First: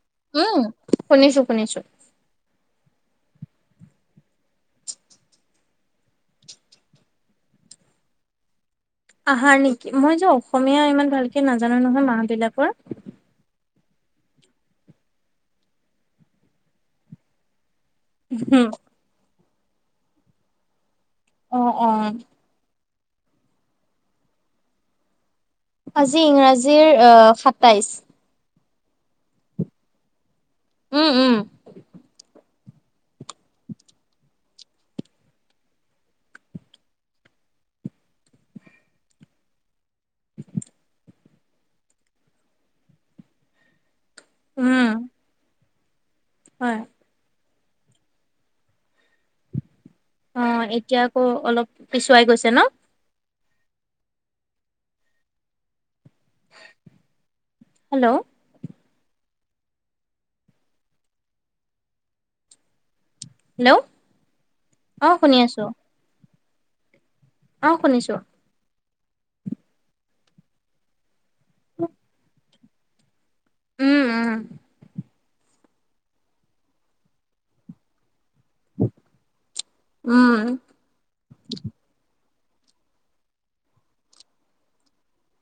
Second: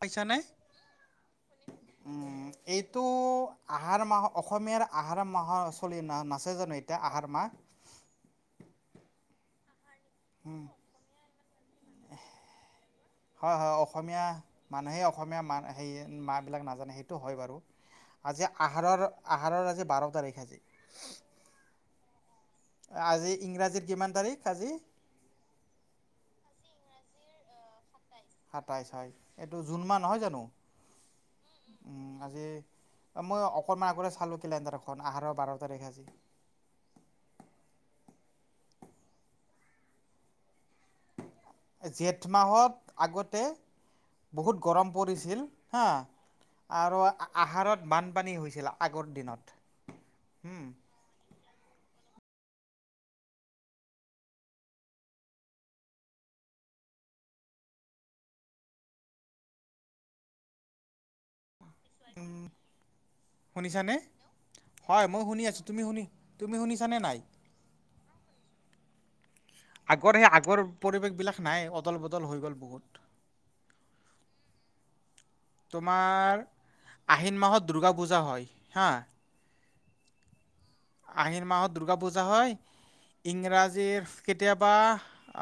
পাইছানে? উম, শুনিছো শুনিছো। উম, এইটো আহাৰ মাহৰ অসমীয়াৰ আহাৰ মাহৰ চলি ন নাচে জানো এতিয়া আহাৰ মাহ। আহাৰ নেকি মই যে অসমীয়া ইমান ভালকে নাজানো নহয় মাহ বিলাকৰ। হয় হয় অসমীয়া মানুহে অসমীয়া মা হে মাহ বিলাক নাজানে সেইটো হয় বাৰু। আজি আহাৰৰ, আহাৰৰ আজি বাৰ তাৰিখ আজি। অ', অ'। আজি ইংৰাজীৰ কিমান তাৰিখ আজি? আজি ইংৰাজীৰ সাতাইছ। সাতাইছয়, এইটো জুন মাহ নহয় জানো? উম উম আজি মই অকনমান আগতে চালো কেলেণ্ডাৰখন আহাৰৰ বাৰ তাৰিখ আজি। [inaudible] জেঠ মাহত আগতে বহুত উম গৰম পৰিছিল হা হয় আৰু আহাৰত বানপানী হৈছিল আগৰ দিনত উম অ', এতিয়া আকৌ অলপ পিছুৱাই গৈছে ন'। হেল্ল'। উ হেল্ল' শুনিছানে, হয় মই শুনি আছো, তুমি শুনি তুমি শুনিছানে নাই? অ', শুনিছো। আগৰ সেই আগৰ পৰিৱেশবিলাক নাই, অদল বদল হৈ গ'ল বহুত। উম উম। তোমাৰ আহিন মাহত দুৰ্গা পূজা হয়, হা উম আহিন মাহত দুৰ্গা পূজা হয়। [inaudible] ইংৰাজীৰ কেতিয়াবা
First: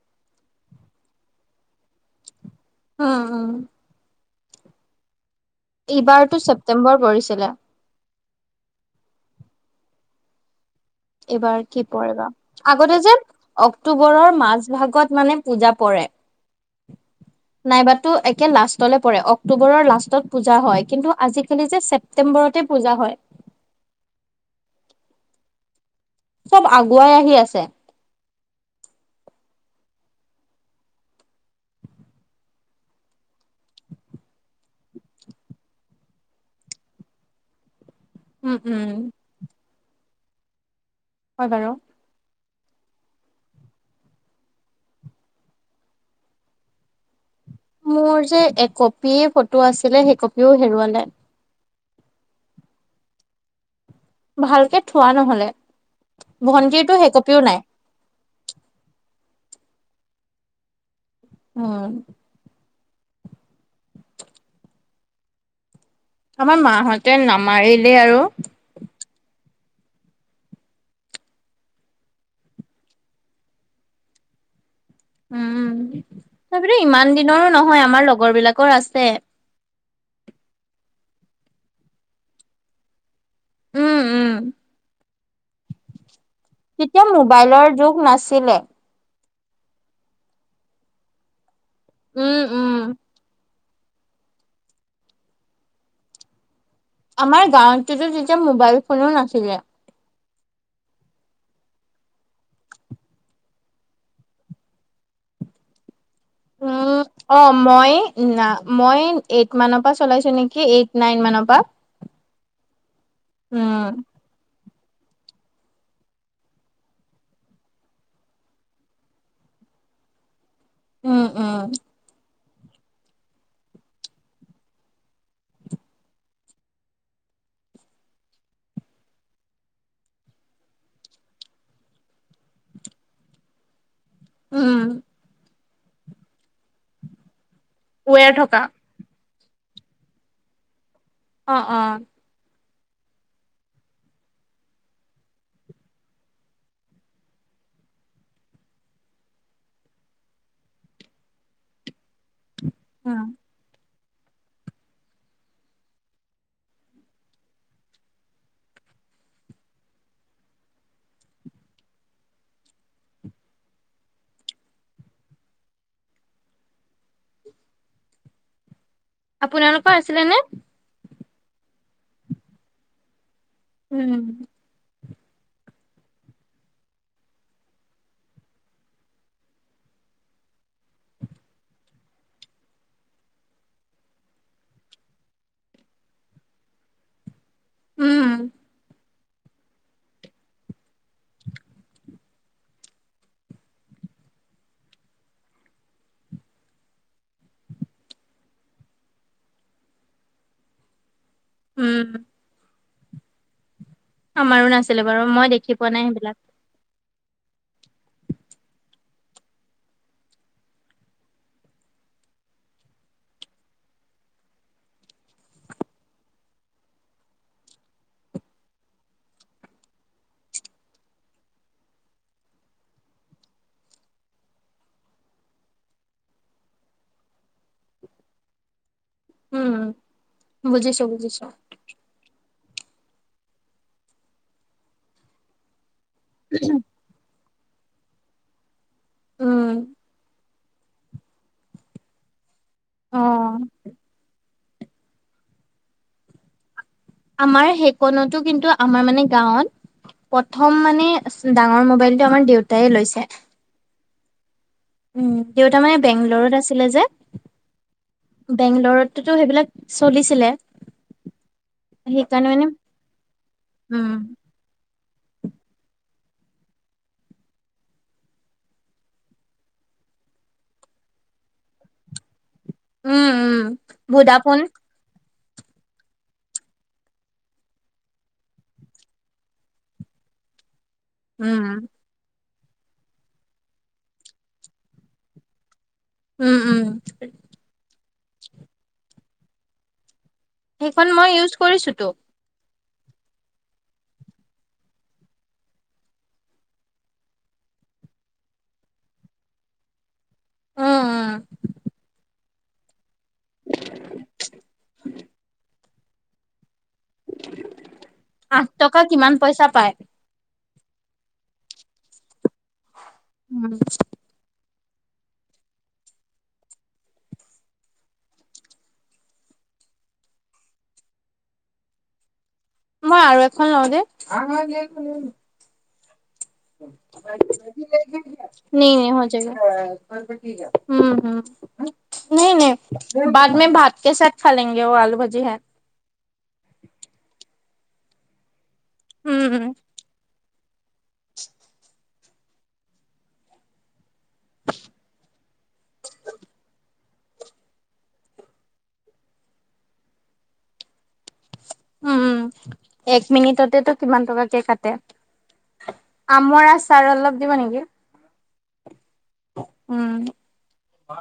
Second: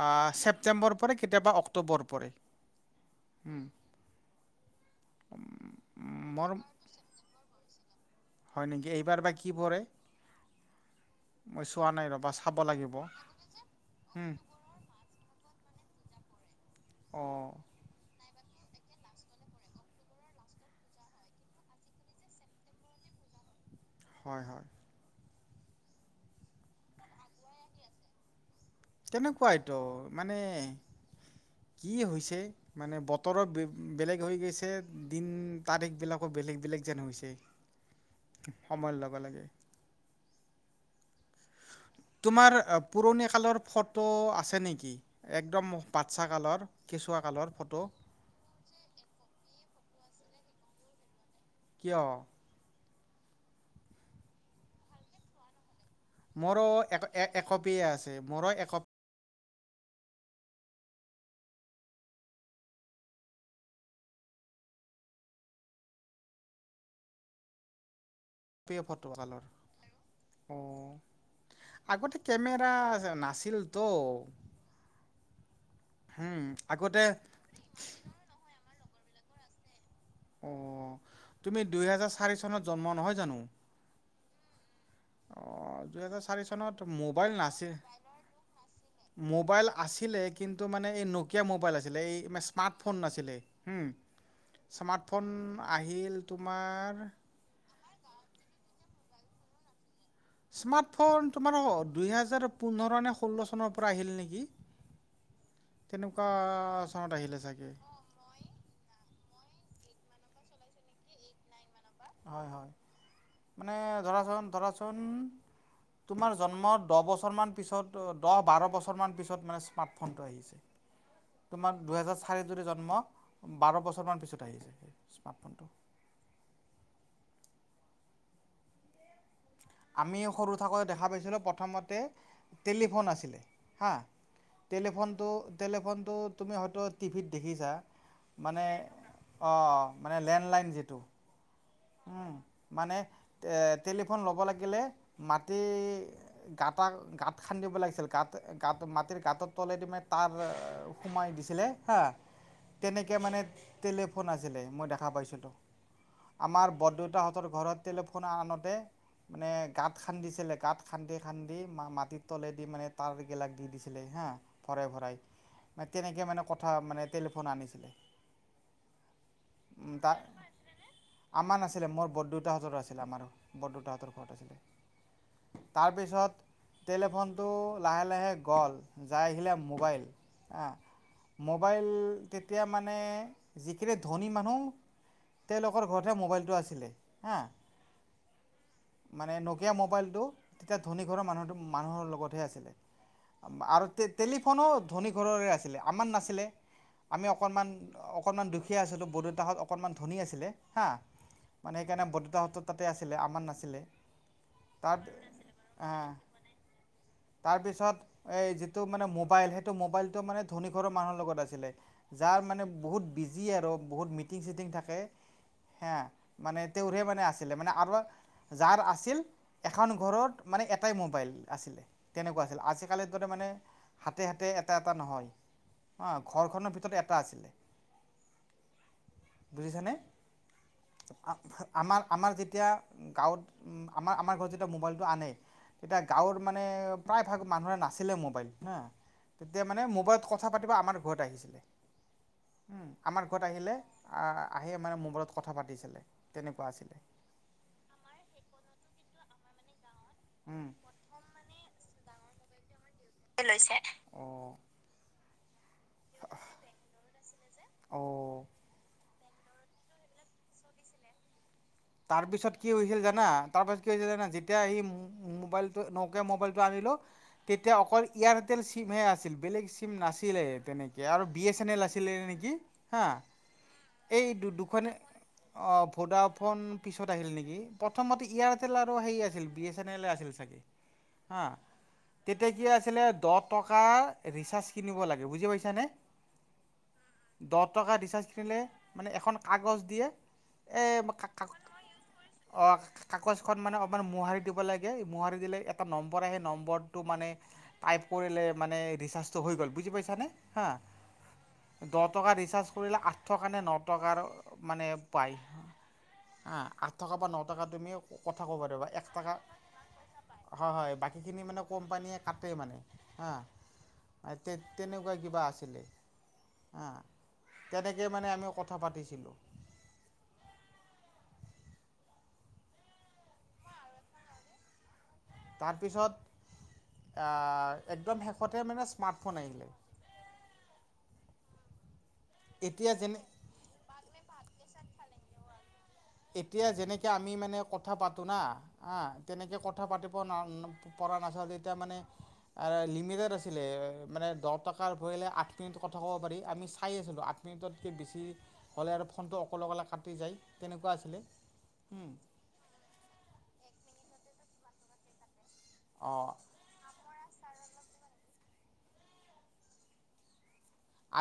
আ ছেপ্টেম্বৰ পৰে, কেতিয়াবা অক্টোবৰ পৰে। উম উম এইবাৰতটো মোৰ ছেপ্টেম্বৰ পৰিছিলে। হয় নেকি, এইবাৰ বা কি পৰে? এইবাৰ মই কি চোৱা নাই পৰে বা, ৰ'বা চাব লাগিব আগতে যে অক্টোবৰৰ মাজ ভাগত মানে পূজা পৰে, অঁ নাইবাটো লাষ্টলৈ পৰে অক্টোবৰৰ লাষ্টত পূজা হয়, কিন্তু আজিকালি যে ছেপটেম্বৰতে পূজা হয়। [inaudible] হয় হয়। চব আগুৱাই আহি আছে। তেনেকুৱাইতো, মানে কি হৈছে মানে বতৰৰ বেলেগ হৈ গৈছে, দিন তাৰিখ বিলাকৰ বেলেগ বেলেগ যেন হৈছে, উম উম সময়ৰ লগে লগে হয় বাৰু, তোমাৰ পুৰণি কালৰ ফটো আছে নেকি একদম বাচ্ছা কালৰ কেঁচুৱা কালৰ ফটো মোৰ যে একপিয় ফটো আছিলে সেই কপিও হেৰুৱালে, কিয়? ভালকে থোৱা নহলে, মোৰো ভন্টিৰতো এক সেইকপিও নাই কপিয়ে আছে মোৰো একপি উম আমাৰ মাহঁতে নামাৰিলে আৰু, ফটকালৰ, অ আগতে কেমেৰা নাছিলতো, উম হুম, তথাপিতো আগতে ইমান দিনৰো নহয় আমাৰ লগৰ বিলাকৰ আছে, অ তুমি দুইহেজাৰ চাৰি চনত জন্ম নহয় জানো? উম উম অজটা তেতিয়া মোবাইলৰ যুগ নাছিলে, মোবাইল আছিলে কিন্তু মানে এই নকিয়া মোবাইল আছিলে এই উম উম স্মাৰ্টফোন নাছিলে। উ স্মাৰ্ট ফোন আহিল। তোমাৰ আমাৰ গাঁৱততো তেতিয়া মোবাইল ফোনো নাছিলে। স্মাৰ্টফোন তোমাৰ দুই হেজাৰ পোন্ধৰ নে ষোল্ল চনৰ পৰা আহিল নেকি? [unintelligible] তেনেকুৱা উম চনত আহিলে অ চাগে মই ন মই এইট মানৰ পৰা চলাইসো নেকি এইট নাইন মানৰ পৰা। হয় হয় মানে উম, ধৰাচোন ধৰাচোন- তোমাৰ জন্ম দ বছ পিছত দহ বাৰ বছৰ পিছত মানে স্মাৰ্ট ফোনটো আহিছে উম, উম, তোমাৰ দুহেজাৰ চাৰিট যদি জন্ম বাৰ বছৰমান পিছত আহিছে সেই স্মাৰ্টফোনটো আমি সৰু থাকোটে দেখা পাইছিলোঁ প্ৰথমতে টেলিফোন আছিলে হা উম, টেলিফোনটো টেলিফোনটো তুমি হয়টো টিভিত দেখিছ চা ৱেৰ থকা মানে অঁ মানে লেণ্ডলাইন যিটো অ অ মানে টেলিফোন ল'ব লাগিলে মাটি গতা গাত খান্দি ব লাগিছিল গ মাটিৰ গাঁতত তলে দি মেনে তাৰ সোমাই দিছিলে হা তেনেকে উম। মানে টলেিফোন আছিলে মই দেখা পাইছিলো আমাৰ বৰদেউতাহঁতৰ ঘৰত টেলিফোন আনতে মানে গাঁত খান্দিছিলে গাঁত খান্দি খান্দি মা মাটিত তলে দি মানে তাঁৰ গিলাক দি দিছিলে হা ভৰাই ভৰাই তেনেকে মানে কথা মানে টেলিফোন আনিছিলে। আপোনালোকৰ তাৰ আছিলে নে? আমাৰ নাছিলে মোৰ বৰদেউতাহঁতৰো আছিলে, আমাৰ নহয় বৰদেউতাহঁতৰ উম, ঘৰত আছিলে। তাৰপিছত টেলিফোনটো লাহে লাহে গ'ল যাই আহিলে মোবাইল, হা মোবাইল তেতিয়া মানে যিখিনি ধনী মানুহ তেওঁলোকৰ ঘৰত হে মোবাইলটো আছিলে হা উম মানে নকিয়া মোবাইলটো তেতিয়া ধনী ঘৰৰ মানুহ মানুহৰ লগতহে আছিলে আৰু টেলি টেলিফোনো ধনী ঘৰৰে আছিলে আমাৰ নাছিলে আমি অকণমান অকণমান দুখীয়া আছিলো বৰদেউতাহঁত অকণমান ধনী আছিলে। হা, মানে উম, সেইকাৰণে বৰদেউতাহঁতৰ তাতে আছিলে আমাৰ নাছিলে। আমাৰো নাছিলো বাৰু মই দেখি পোৱা নাই সেইবিলাক। তাৰ পিছত এই যিটো মানে মোবাইল সেইটো মোবাইলটো মানে ধনীঘৰৰ মানুহৰ লগত আছিলে, যাৰ মানে বহুত বিজি আৰু বহুত মিটিং চিটিং থাকে। হেয়া মানে তেওঁৰহে মানে আছিলে মানে আৰু যাৰ আছিল এখন ঘৰত মানে এটাই মোবাইল আছিলে তেনেকুৱা আছিল আজিকালিৰ দৰে মানে হাতে হাতে এটা এটা নহয়, হা ঘৰখনৰ ভিতৰত এটা আছিলে। [inaudible] উম, বুজিছানে, বুজিছো বুজিছো আমাৰ আমাৰ যে যেতিয়া গাঁৱত আমাৰ আমাৰ ঘৰত যেতিয়া মোবাইলটো আনে তেতিয়া গাঁৱত মানে প্ৰায় ভাগ মানুহে নাছিলে মোবাইলটো হা উম, তেতিয়া মানে মোবাইলত কথা পাতিব আমাৰ ঘৰত আহিছিলে। উম আমাৰ ঘৰত অ'। আহিলে আহ আহি মানে মোবাইলত কথা পাতিছিলে, তেনেকুৱা আছিলে। আমাৰ সেইকণতো কিন্তু আমাৰ মানে গাঁৱত প্ৰথম মানে ডাঙৰ মবাইলটো আমাৰ দেউ [inaudible] লৈছে। উম দেউতা মানে বেংলৰত আছিলে যে, অঁ বেংলৰত ত' সেইবিলাক চলিছিলে। তাৰ সেইকাৰণে পিছত মানে কি হৈছিল জানা তাৰ পিছত কি হৈছিল উম, জানা যেতিয়া আহি মোবাইলটো নকিয়া মোবাইলটো আনিলো তেতিয়া অকল এয়াৰটেল চিম হে আছিল বেলেগ চিম নাছিল। আছিলে তেনেকে আৰু বি এছ এন এল আছিলে নেকি? হা, উম, উম, এই ভোডাফোন দুখনে অ ভোডা ফোন পিছত আহিল নেকি? প্ৰথমতে এয়াৰটেল আৰু সেই আছিল বি এছ এন এল আছিল চাগে! উম। এতিয়া কি আছিলে দহ টকা ৰিচাৰ্জ কিনিব লাগে বুজি পাইছানে। উম উম দহ টকা ৰিচাৰ্জ মানে এখন কাগজ দিয়ে সেইখন মই ইউজ কৰিছোতো অঁ কাগজখন মানে অকণমান মোহাৰি দিব লাগে মোহাৰি দিলে এটা নম্বৰ আহ সেই নম্বৰটো মানে টাইপ কৰিলে মানে ৰিচাৰ্জটো হৈ গ'ল বুজি পাইছা নে? হা, উম, উম, দহ টকা ৰিচাৰ্জ কৰিলে আঠ থকা নে নটকাৰ মানে পায়, হা কা বা ন টকা তুমি কথা ক'বা আঠ ৰবা এক টকা, কিমান পইচা পায় হয় হয়। বাকীখিনি মানে কোম্পানীয়ে কাটে মানে, হা। উম, তেনেকুৱা কিবা আছিলে। হা তেনেকে মানে আমি কথা পাতিছিলোঁ। মই আৰু এখন লওঁ দেই [unintelligible] তাৰপিছত একদম শেষতে [unintelligible] মানে নই স্মাৰ্টফোন আহিলে নই এতিয়া যেনে বাদমে ভাত কে চাথ খা লেংগে আলু ভাজি হে। এতিয়া যেনেকে আমি মানে ক কথা পাতো না হা উম, তেনেকৈ উম, কথা পাতিব ন পৰা নাচা এতিয়া মানে লিমিটড আছিলে মানে দহ টকাৰ ভৰিলে আঠ মিনিট কথা কব পাৰি চাই আছিলে আৰু আঠ মিনিটতকৈ বেছি হ'লে আৰু ফোনটো অকলে অকলে কাটি যায় তেনেকুৱা আছিলে উম এক মিনিটতেতো কিমান টকাকে কাটে অঁ আমৰ আচাৰ অলপ দিব নেকি উম।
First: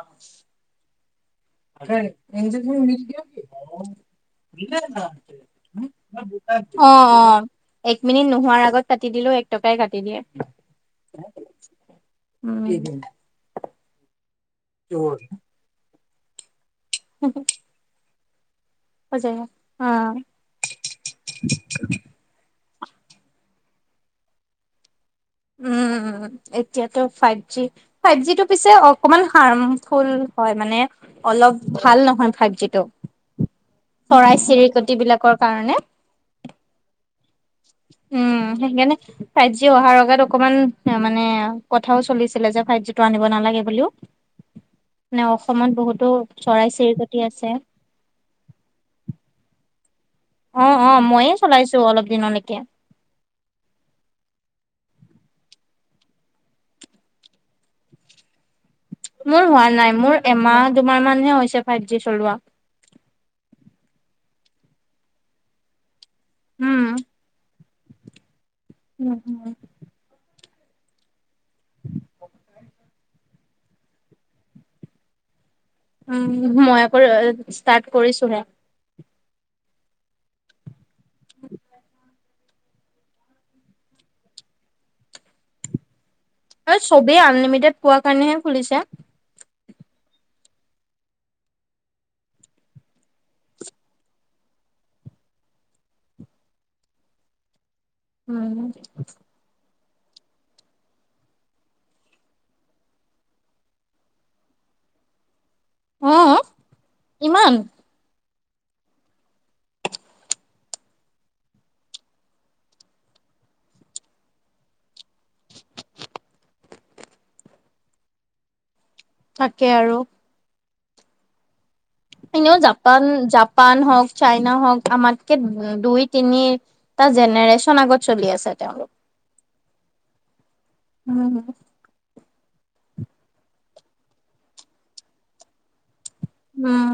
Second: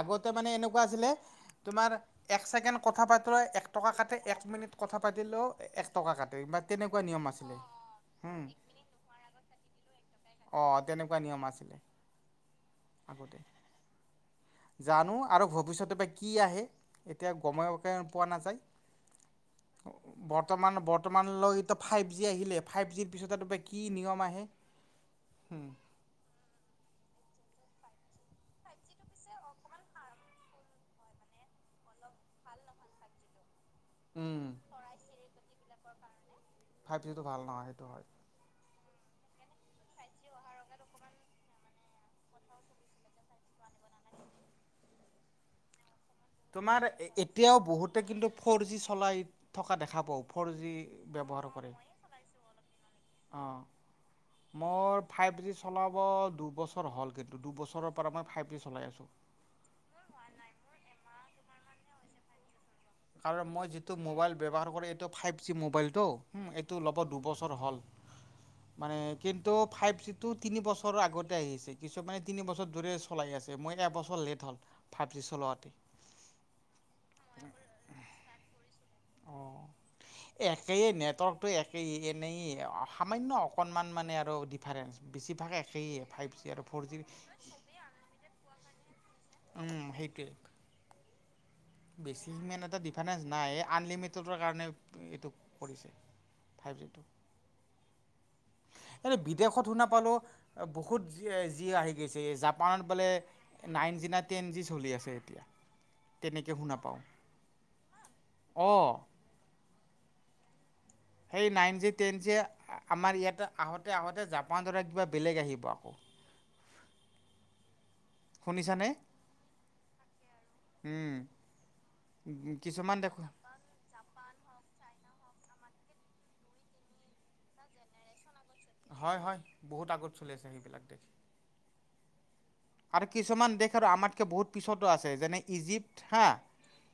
আগতে মানে এনেকুৱা আছিলে [unintelligible] তোমাৰ এক ছেকেণ্ড কথা পাতিলেও এক টকা কাটে এক মিনিট কথা পাতিলেও এক টকা কাটে বা অ তেনেকুৱা অ নিয়ম আছিলে এক মিনিট নোহোৱাৰ আগত কাটি দিলেও এক টকাই কাটি দিয়ে। অ তেনেকুৱা নিয়ম আছিলে, উম, আগতে। জানো আৰু ভৱিষ্যতে বা কি আহে, এতিয়া গমকে পোৱা নাযায়। সজায় অ', বৰ্তমান বৰ্তমানলৈতো ফাইভ জি আহিলে ফাইভ জিৰ পিছত ত পৰা কি নিয়ম আহে উম উম এতিয়াতো ফাইভ জি ফাইভ জি টো পিছে অকমান হাৰ্মফুল হয় মানে অলপ ভাল নহয় ফাইজিটো চৰাই উম চিৰিকটি বিলাকৰ কাৰণে ফাইভ জিটো ভাল নহয় সেইটো হয় উম, সেইকাৰণে ফাইভ জি অহাৰ লগগত অকমান মানে কথাও চলিছিলে যে ফাইভ জি টো আনিব নালাগে বুলিও নে অসমত বহুত তোমাৰ এতিয়াও বহুতে কিন্তু ফৰ জি চলাই থকা দেখা পাও ফ'ৰ জি অ', অ', ময়ে ব্যৱহাৰ কৰে চলাইছো অলপ দিনলৈকে। অ মোৰ ফাইভ জি চলাব দুবছৰ হ'ল কিন্তু দুবছৰৰ পৰা মই ফাইভ জি চলাই আছোঁ। মোৰ হোৱা নাই মোৰ এমাহ দুমাহ মানহে হৈছে ফাইভ জি চলোৱা কাৰ মই যিটো মোবাইল ব্যৱহাৰ কৰো এইটো ফাইভ জি মবাইলটো এইটো উম। ল'ব দুবছৰ হ'ল মানে কিন্তু ফাইভ চি টো তিনি বছৰৰ আগতে আহিছে কিছুমানে তিনি বছৰ দৰে চলাই আছে যে মই এবছৰ লেট হ'ল ফাইভ জি চলোৱাতে উম, মই আকৌ ষ্টাৰ্ট কৰিছোহে অ একেইে নেটৱৰ্কটো একেই এনেইে সামান্য অকণমান মানে আৰু ডিফাৰেন্ঞ্চ বেছিভাগ একেই ফাইভ জি আৰু ফ'ৰ জি চবেই আনলিমিটেড পোৱা কাৰণেহে খুলিছে অ সেইটোৱ বেছি ইমান এটা ডিফাৰেঞ্চ নাই আনলিমিটেডৰ কাৰণে এইটো কৰিছে ফাইভ জিটু উম পালো বহুত যি আহি গৈছে জাপানত বোলে নাইন জি না টেন জি চলি তেনেকে শুনা পাওঁ ইমান অ সেই নাইন যে টন যে আমাৰ ইয়াতে আহোতে আহোতে জাপান দৰা কিবা বেলেগ আহিব আকৌ [unintelligible] শুনিছানে তাকে আৰু উম এনেও কিছুমান জাপান দেখো জাপান হওক চাইনা হওক আমাৰ দুই তিনিটা জেনেৰেচন আগত চলি আছে তেওঁলোক। হয় হয় বহুত আগত চলি আছে সেইবিলাক দেশ উম, আৰু কিছুমান দেশ আৰু আমাতকে বহুত পিছতো আছে যেনে ইজিপ্ত উম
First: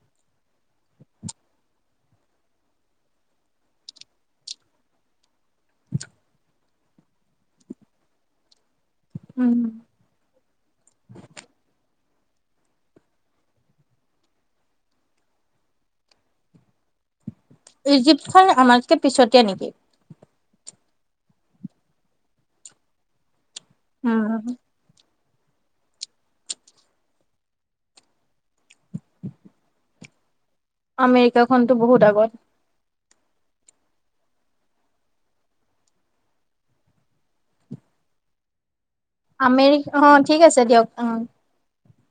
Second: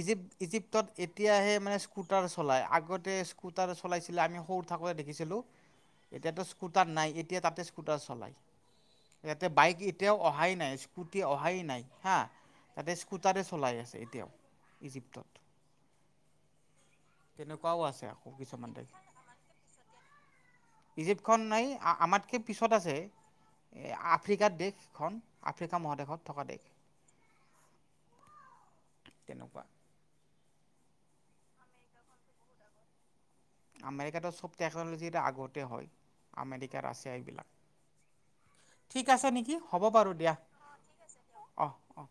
ইজিপ ইজিপ্তত এতিয়াহে মানে স্কুটাৰ চলাই আগতে স্কুটাৰ চলাইছিলে আমি সৰু থাকো দেখিছিলো এতিয়াতো স্কুটাৰ নাই এতিয়া তাতে স্কুটাৰ চলাই, ইয়াতে উম, বাইক এতিয়াও অহাই নাই স্কুটি অহাই নাই হা, তাতে স্কুটাৰে চলাই আছে এতিয়াও ইজিপ্তত [inaudible] তেনেকুৱাও আছে আকৌ ইজিপ্তখন কিছুমান দেশ আমাতকে পিছতে নেকি? ইজিপ্তখন আমাতকে পিছত আছে। আফ্ৰিকাৰ উম, দেশখন আফ্ৰিকা মহাদেশত থকা দেশ তেনেকুৱা আমেৰিকাখনতো বহুত আগত আমেৰিকাটো চব টেকন'লজি আগতে হয় আমেৰিকা ৰাছিয়া এইবিলাক ঠিক আছে নেকি আমেৰি হ'ব বাৰু অ দিয়া ঠিক আছে দিয়ক অ অহ অহ